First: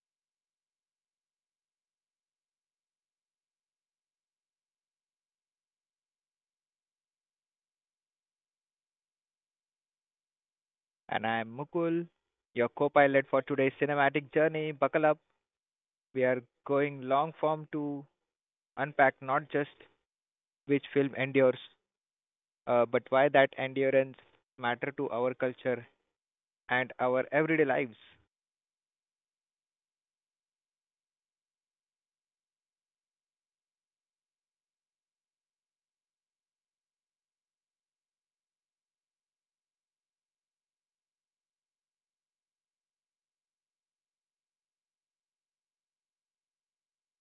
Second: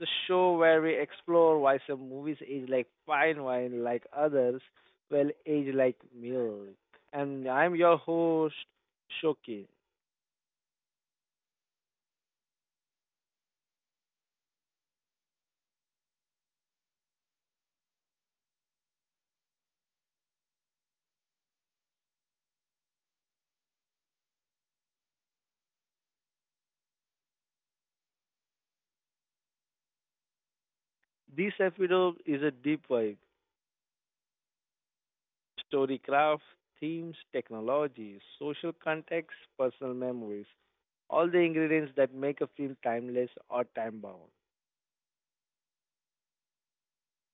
the show where we explore why some movies age like fine wine, like others will age like milk. And I'm your host, Shoki. And I'm Mukul, your co pilot for today's cinematic journey. Buckle up, we are going long form to unpack not just which film endures, but why that endurance matter to our culture and our everyday lives. This episode is a deep dive: storycraft, themes, technology, social context, personal memories, all the ingredients that make a film timeless or time bound.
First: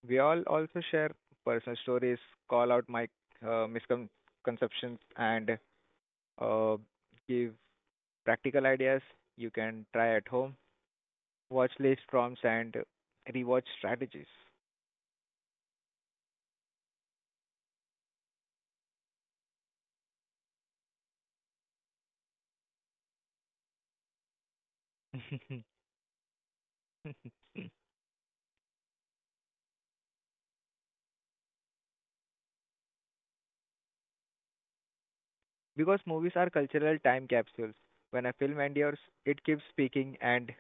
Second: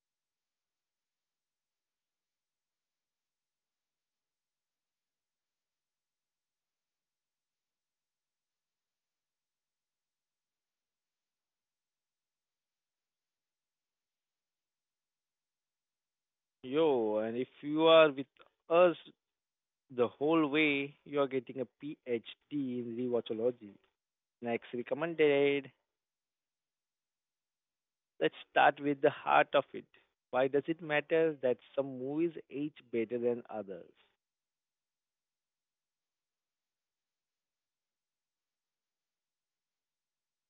We all also share personal stories, call out my misconceptions, and uh, give practical ideas you can try at home, watch list prompts, and rewatch strategies. Yo, and if you are with us the whole way you're getting a PhD in rewatchology. Next recommended. Let's start with the heart of it. Why does it matter that some movies age better than others? Because movies are cultural time capsules. When a film endures, it keeps speaking and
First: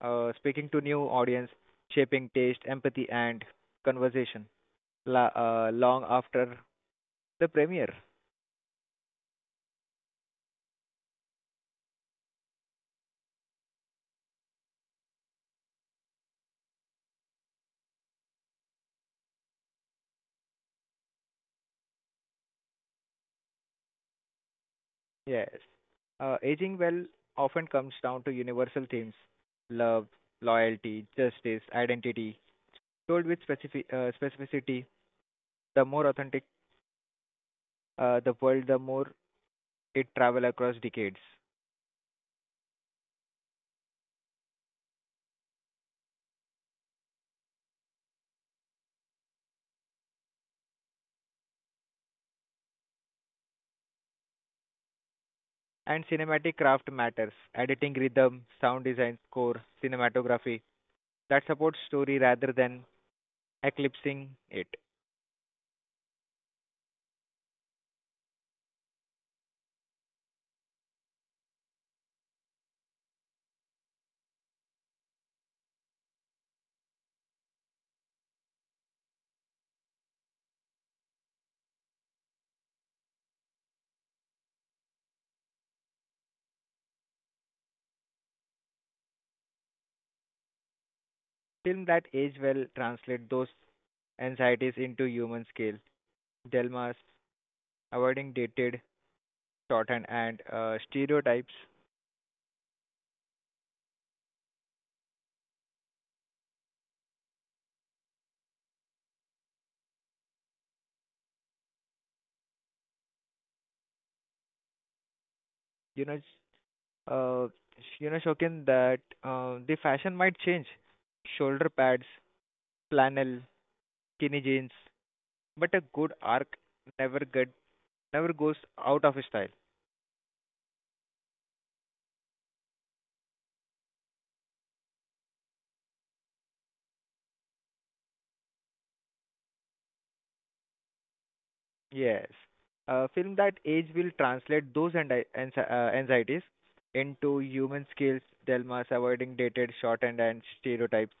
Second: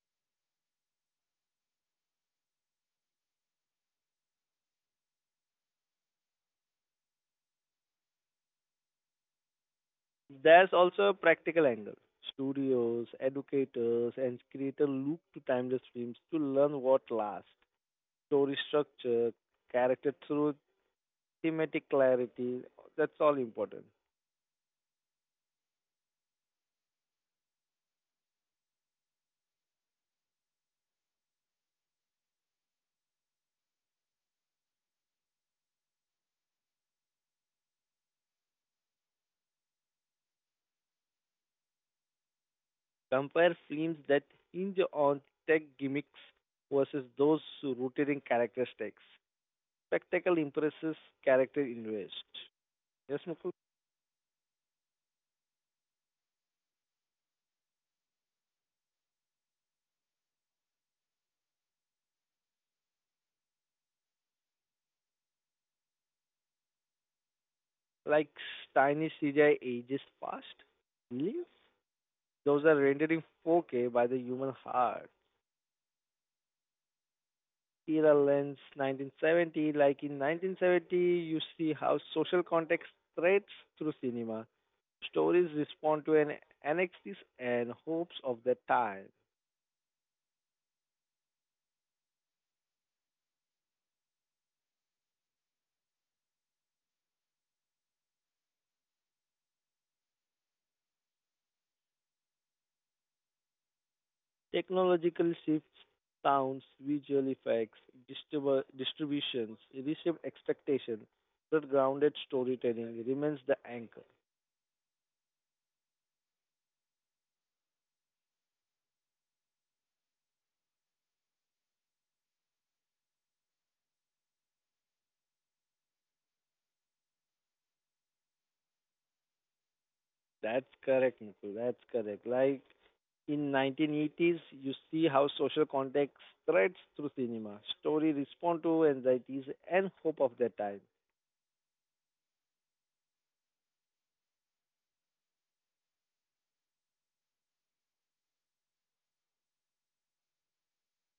speaking to new audience, shaping taste, empathy, and conversation long after the premiere. There's also a practical angle. Studios, educators, and creators look to timeless films to learn what lasts. Story structure, character truth, thematic clarity, that's all important. Yes, aging well often comes down to universal themes: love, loyalty, justice, identity. Told with specificity, the more authentic the world, the more it travel across decades. Compare films that hinge on tech gimmicks versus those rooted in characteristics. Spectacle impresses, character invest. Yes, Mukul? And cinematic craft matters. Editing rhythm, sound design, score, cinematography that supports story rather than eclipsing it. Like tiny CGI ages fast. Millions? Those are rendered in 4K by the human heart. Era lens 1970. Like in 1970, you see how social context threads through cinema. Stories respond to an anxieties and hopes of their time. Film that age well translate those anxieties into human scale. Delmas avoiding dated, shorthand and stereotypes. Technological shifts, sounds, visual effects, distributions, reshape expectations, but grounded storytelling remains the anchor. You know, uh, you know, Shokin, that the fashion might change. Shoulder pads, flannel, skinny jeans, but a good arc never get never goes out of style. That's correct, Mukul. That's correct. Like in 1980s, you see how social context threads through cinema. Story respond to anxieties and hope of their time. Yes. A film that age will translate those anxieties into human skills, dilemmas, avoiding dated, shorthand, and stereotypes.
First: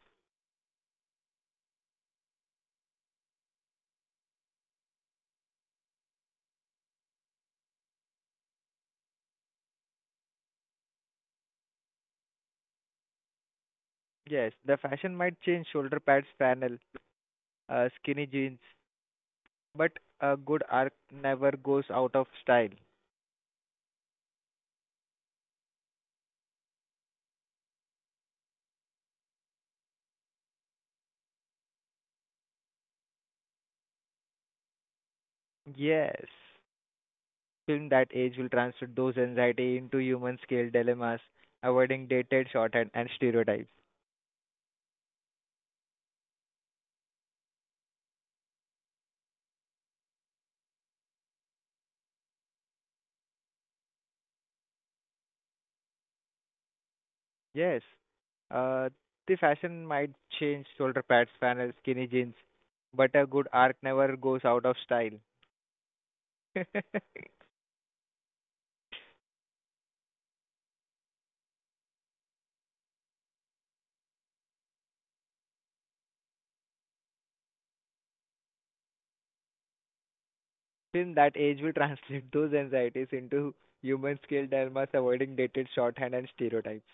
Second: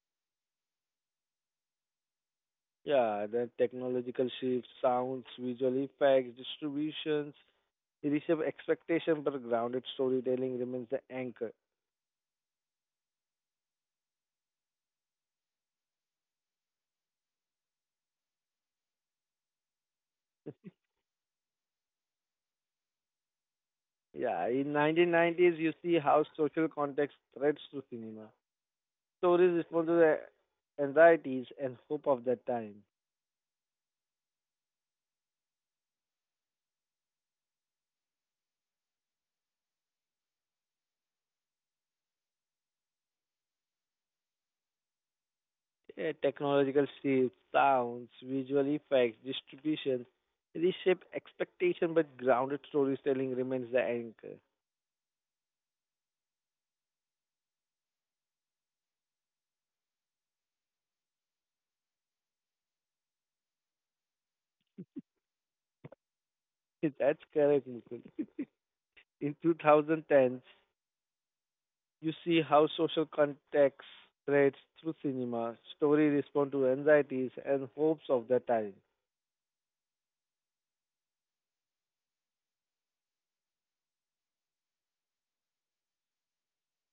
Yeah, the technological shifts, sounds, visual effects, distributions, reshape expectation, but grounded storytelling remains the anchor. Yes, the fashion might change shoulder pads, flannel, skinny jeans, but a good arc never goes out of style. Yeah, in 1990s, you see how social context threads to cinema. Stories respond to the anxieties and hope of that time. Yes. Film that age will translate those anxiety into human scale dilemmas, avoiding dated, shorthand, and stereotypes. Yeah, technological shifts, sounds, visual effects, distribution reshape expectation, but grounded storytelling remains the anchor. Yes. Uh, the fashion might change shoulder pads, flannel, skinny jeans, but a good arc never goes out of style. That's correct, Mukul. In 2010, you see how social context threads through cinema. Story respond to anxieties and hopes of the time. Till that age, will translate those anxieties into human scale dilemmas, avoiding dated shorthand and stereotypes.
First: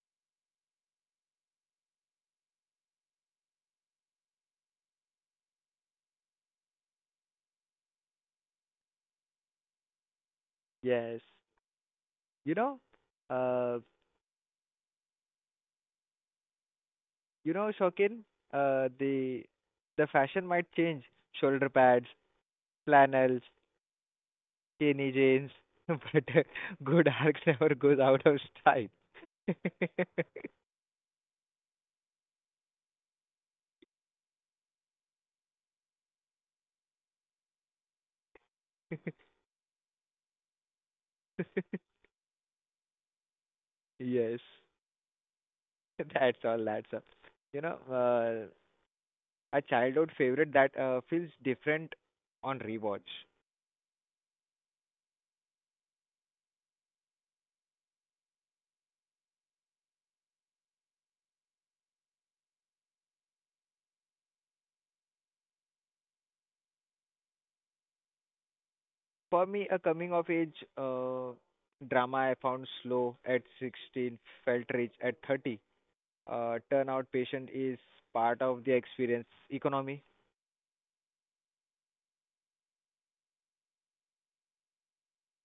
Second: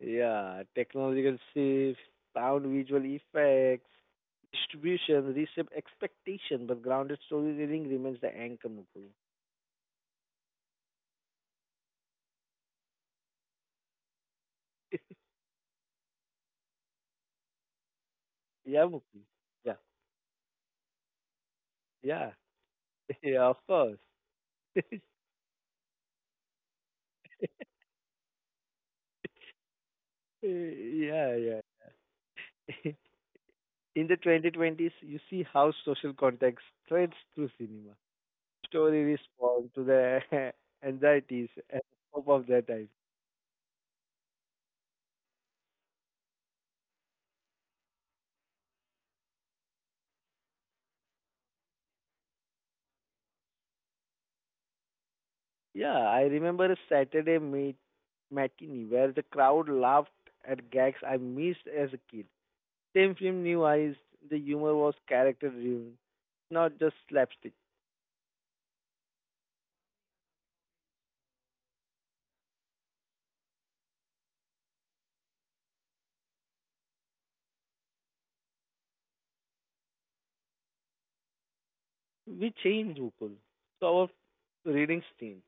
Yeah, technological shifts, sound visual effects, distribution, reshape expectation, but grounded storytelling remains the anchor, Mukul. Yes. You know, uh, you know, Shokin, Yeah, uh, Mukul. the Yeah, the fashion might change. Shoulder pads, yeah, flannels, yeah, of course. yeah, skinny jeans, but uh, good arcs never goes out of style. yeah. In the 2020s, you see how social context threads through cinema. Story responds to the anxieties and hope of that. Yes, that's all. That's all. You know, uh, a childhood favorite that feels different on rewatch. Yeah, I remember a matinee where the crowd laughed at gags I missed as a kid. Same film, new eyes. The humor was character-driven, not just slapstick. For me, a coming of age drama I found slow at 16, felt rich at 30. Turnout patient is part of the experience economy. We changed, Upal. So our readings changed.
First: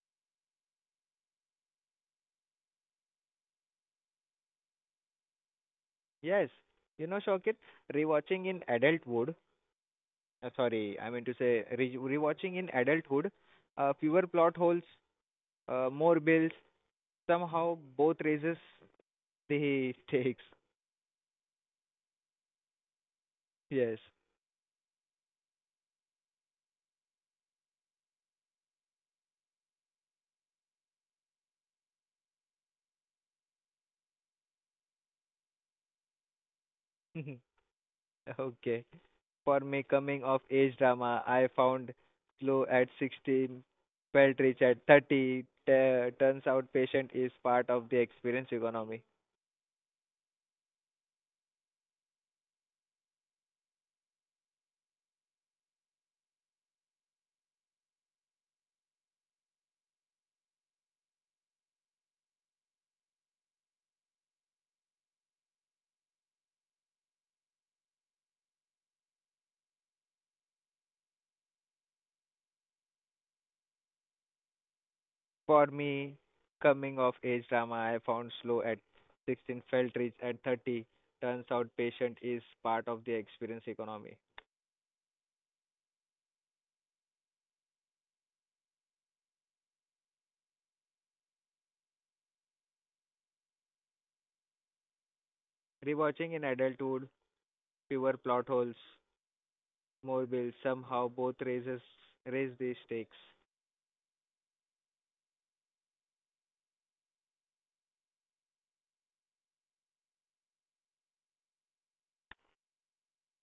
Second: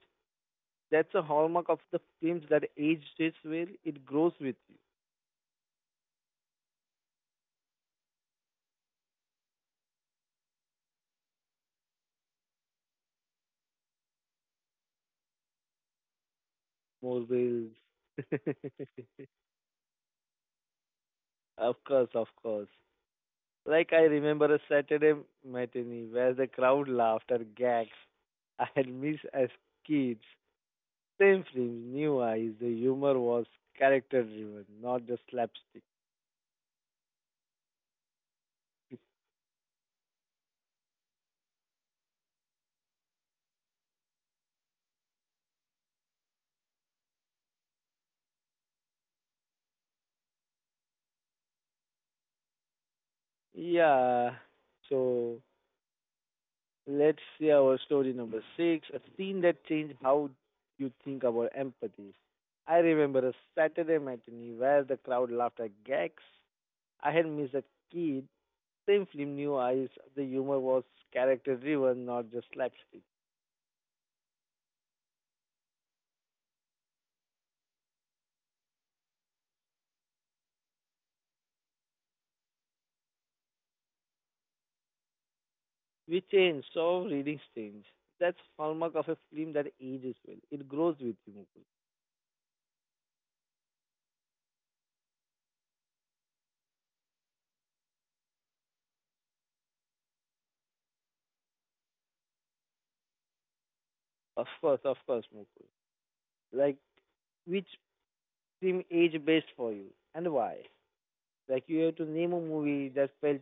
That's a hallmark of the films that age stays well. It grows with you. Yes, you know, Shokit, rewatching in adulthood, sorry, I mean to say re- rewatching in adulthood, fewer plot holes, more bills, More wheels. somehow both raises the stakes. of course, of course. Like Yes. I remember a Saturday matinee where the crowd laughed at gags I had missed as kids. Same films, new eyes. The humor was character driven, not just slapstick. Okay. For me, coming of age drama, I found Glow at 16, felt rich at 30. Turns out patient is part of the experience economy. Yeah. So let's see our story number six. A scene that changed how you think about empathy. I remember a Saturday matinee where the crowd laughed at gags I had missed as kids. Same film new eyes, the humor was character driven, not just slapstick. For me, coming of age drama, I found Slow at 16, felt rich at 30. Turns out patient is part of the experience economy. We change, so readings change. That's hallmark of a film that ages well. It grows with you, Mukul. Rewatching in adulthood, fewer plot holes, more will somehow both raise the stakes. Of course, Mukul. Like, which film age best for you and why? Like, you have to name a movie that felt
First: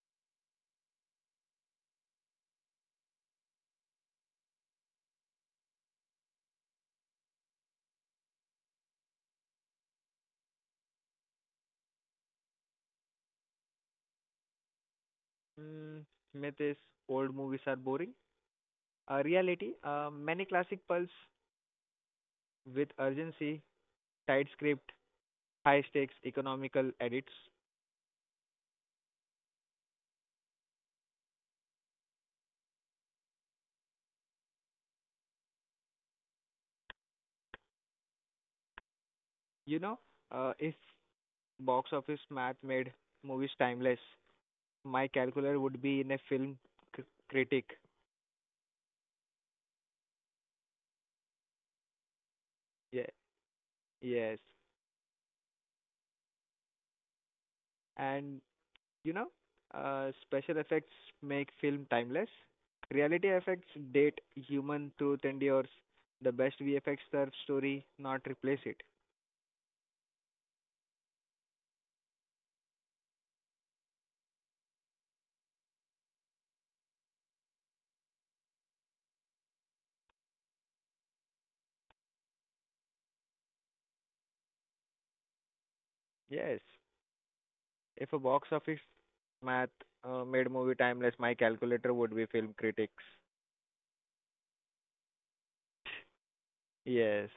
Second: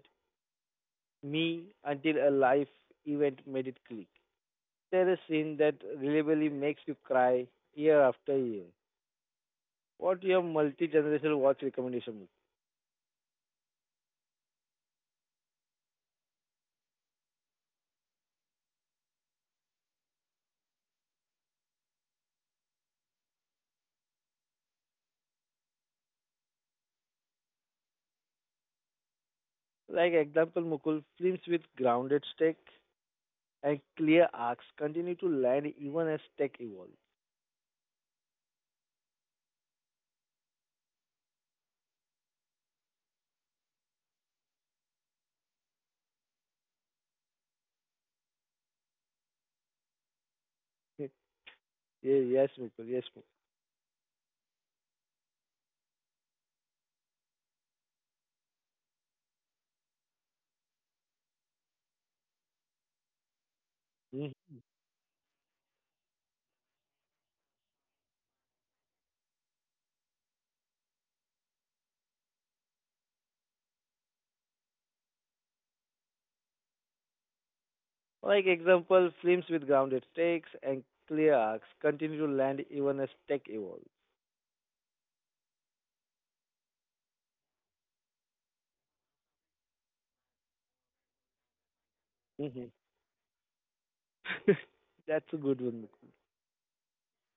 me until a life event made it click. There is a scene that reliably makes you cry year after year. What your multi-generational watch recommendation? Mm, myth is old movies are boring. Many classic pulse with urgency, tight script, high stakes, economical edits. Like example, Mukul, films with grounded stakes and clear arcs continue to land even as tech evolves. You know, if box office math made movies timeless, my calculator would be in a c- critic. Yes, Mukul, yes, Yeah, Mukul. yes, and you know, special effects make film timeless. Reality effects date Mhm. human truth endures. The best VFX serve story, not replace it. Like example, films with grounded stakes and clear arcs continue to land even as tech evolves. Yes, if a box office math made movie timeless, my calculator would be film Hmm. critics. That's a good one. Yes.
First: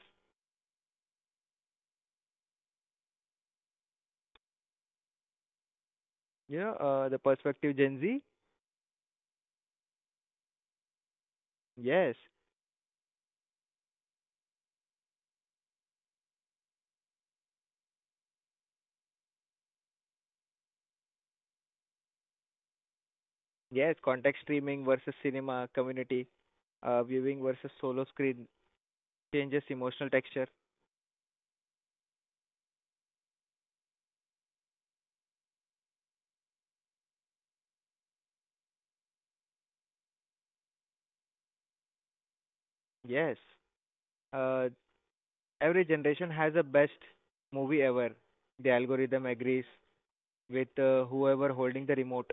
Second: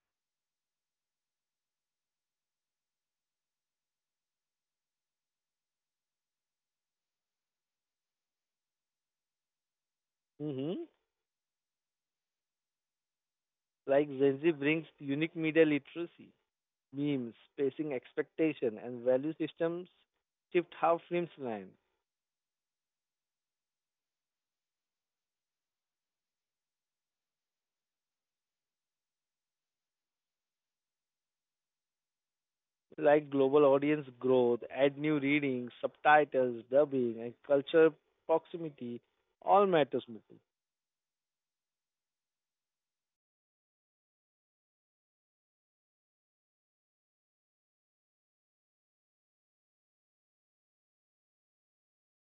The perspective Gen Z? Mm-hmm. Yes. Like Gen Z brings unique media literacy, memes, spacing expectation, and value systems shift how films land. Yes, contact streaming versus cinema, community, viewing versus solo screen changes emotional texture. Like global audience growth, add new readings, subtitles, dubbing, and culture proximity all matters, Mukul. Yes. Uh, every generation has a best movie ever. The algorithm agrees with whoever holding the remote.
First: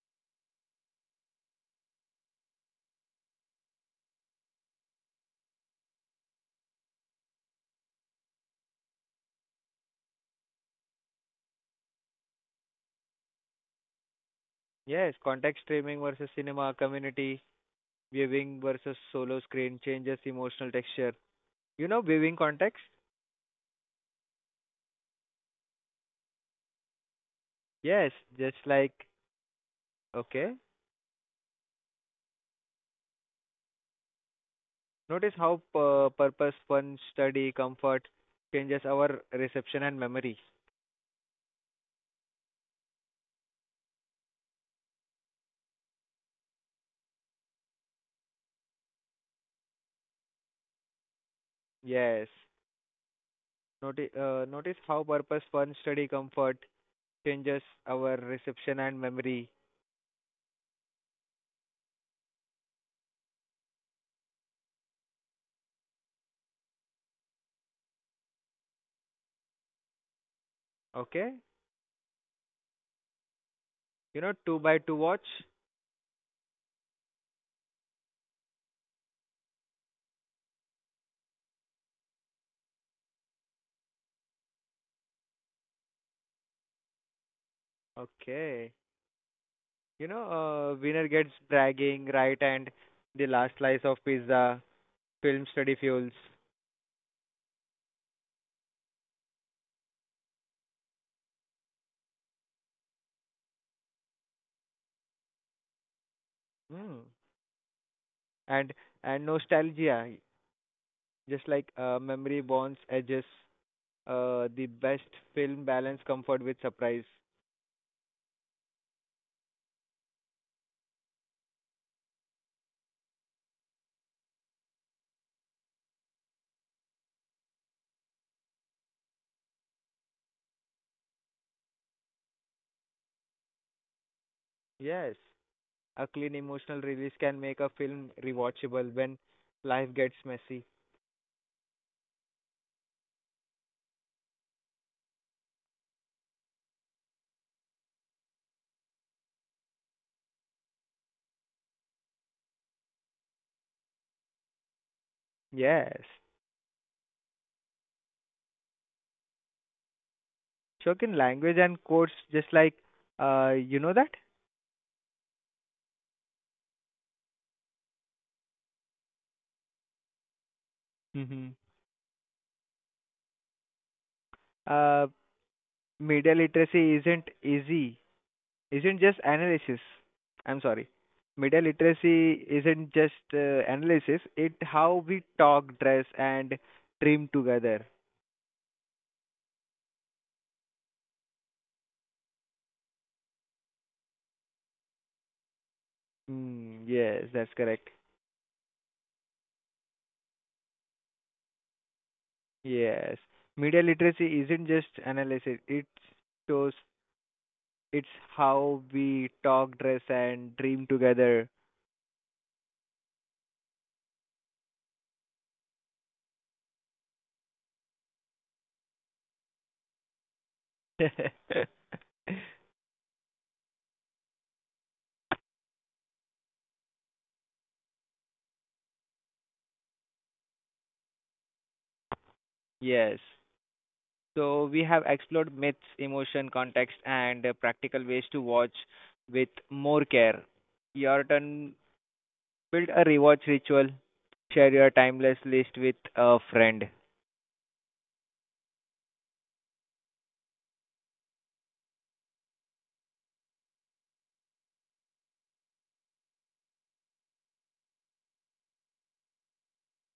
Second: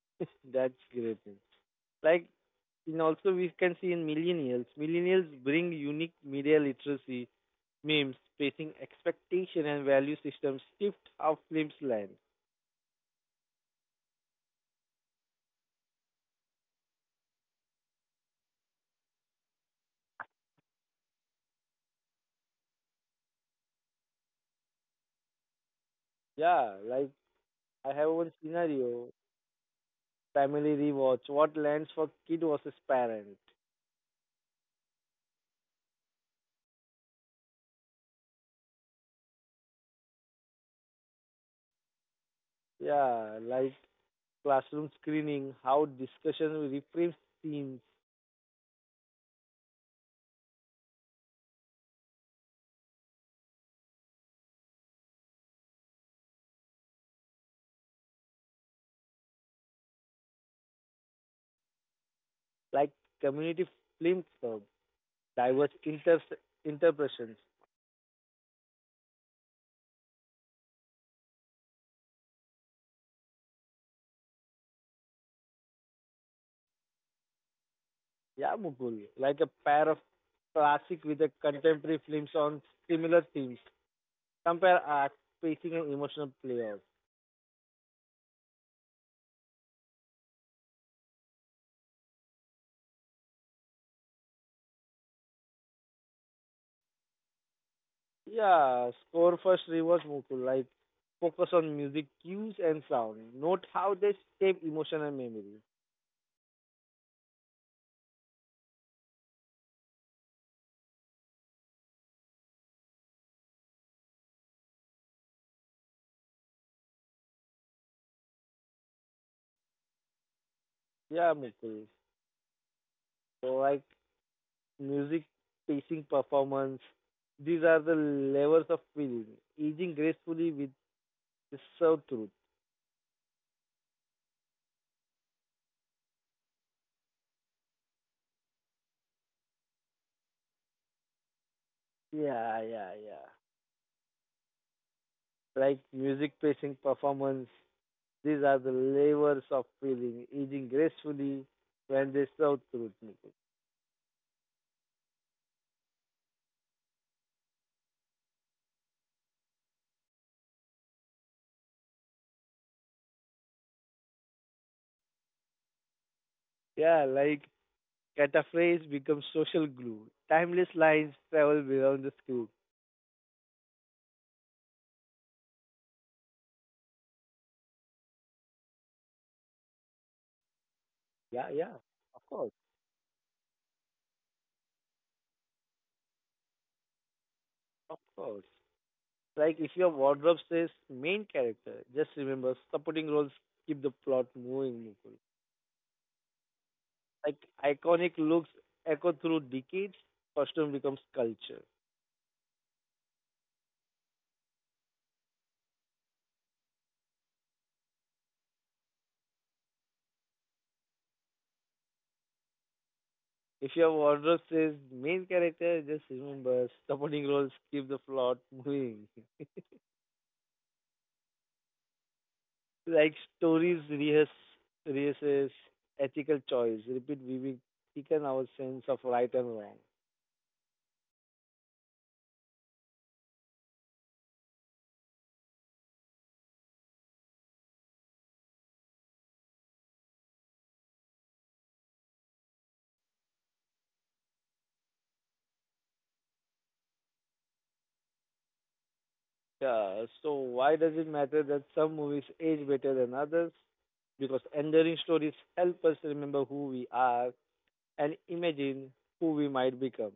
That's great, man. Like, in also we can see in millennials bring unique media literacy, memes, facing expectation and value systems shift how films land. Yes, contact streaming versus cinema, community viewing versus solo screen changes emotional texture. You know viewing context? Yeah, like I have Yes, one just like scenario, okay. family rewatch, what lands for kid versus parent. Notice how purpose, fun, study, comfort changes our reception and memory. Yeah, like classroom screening, how discussion reframes themes Yes. Notice how purpose, fun, study, comfort changes our reception and memory. like community film club, diverse inter- interpretations. Okay? You know, two by two watch? Yeah, Mukul, like a pair of classic with a contemporary films on similar themes. Compare art, pacing, and emotional playoff. Okay. Winner gets bragging, right, and the last slice of pizza, film study fuels. Yeah, score first reverse Mukul, like focus on music cues and sound. Note how they shape emotion and memory. Hmm. And and nostalgia, just like memory bonds edges, the best film balance comfort with surprise. Yeah, Mukul. So like music, pacing, performance. These are the levels of feeling, aging gracefully with the served truth. Yes, a clean emotional release can make a film rewatchable when life gets messy. Yeah. Like music, pacing, performance. These are the levels of feeling, aging gracefully when they serve truth. Nikhil. Yes, Shokin language and quotes, just like you know that. Yeah, like cataphrase becomes social glue. Timeless lines Mm-hmm. travel beyond the screen. Uh, media literacy isn't easy, isn't just analysis. I'm sorry. Yeah, Media yeah. Of literacy course, isn't just analysis, it how we talk, dress, and dream together. of course. Like if your wardrobe says main character, just remember supporting roles keep the plot moving. Mukul. Mm, yes, Like that's correct. iconic looks echo through decades, costume becomes culture. Yes. Media literacy isn't just analysis, shows it's how we talk, dress, and dream together. If your wardrobe says main character, just remember supporting roles keep the plot moving. like stories rehearse rehearses ethical choice, repeat we will thicken our sense of right and wrong. Yes. So we have explored myths, emotion, context, and practical ways to watch with more care. Your turn. Build a rewatch ritual. Share your timeless list with a friend. Yeah, so why does it matter that some movies age better than others? Because enduring stories help us remember who we are and imagine who we might become.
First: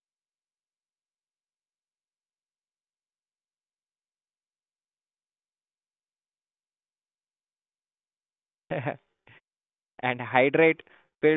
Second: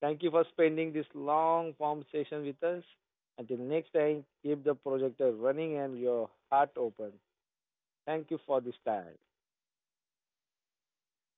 Thank you for spending this long form session with us. Until next time, keep the projector running and your heart open. Thank you for this time. And hydrate. Film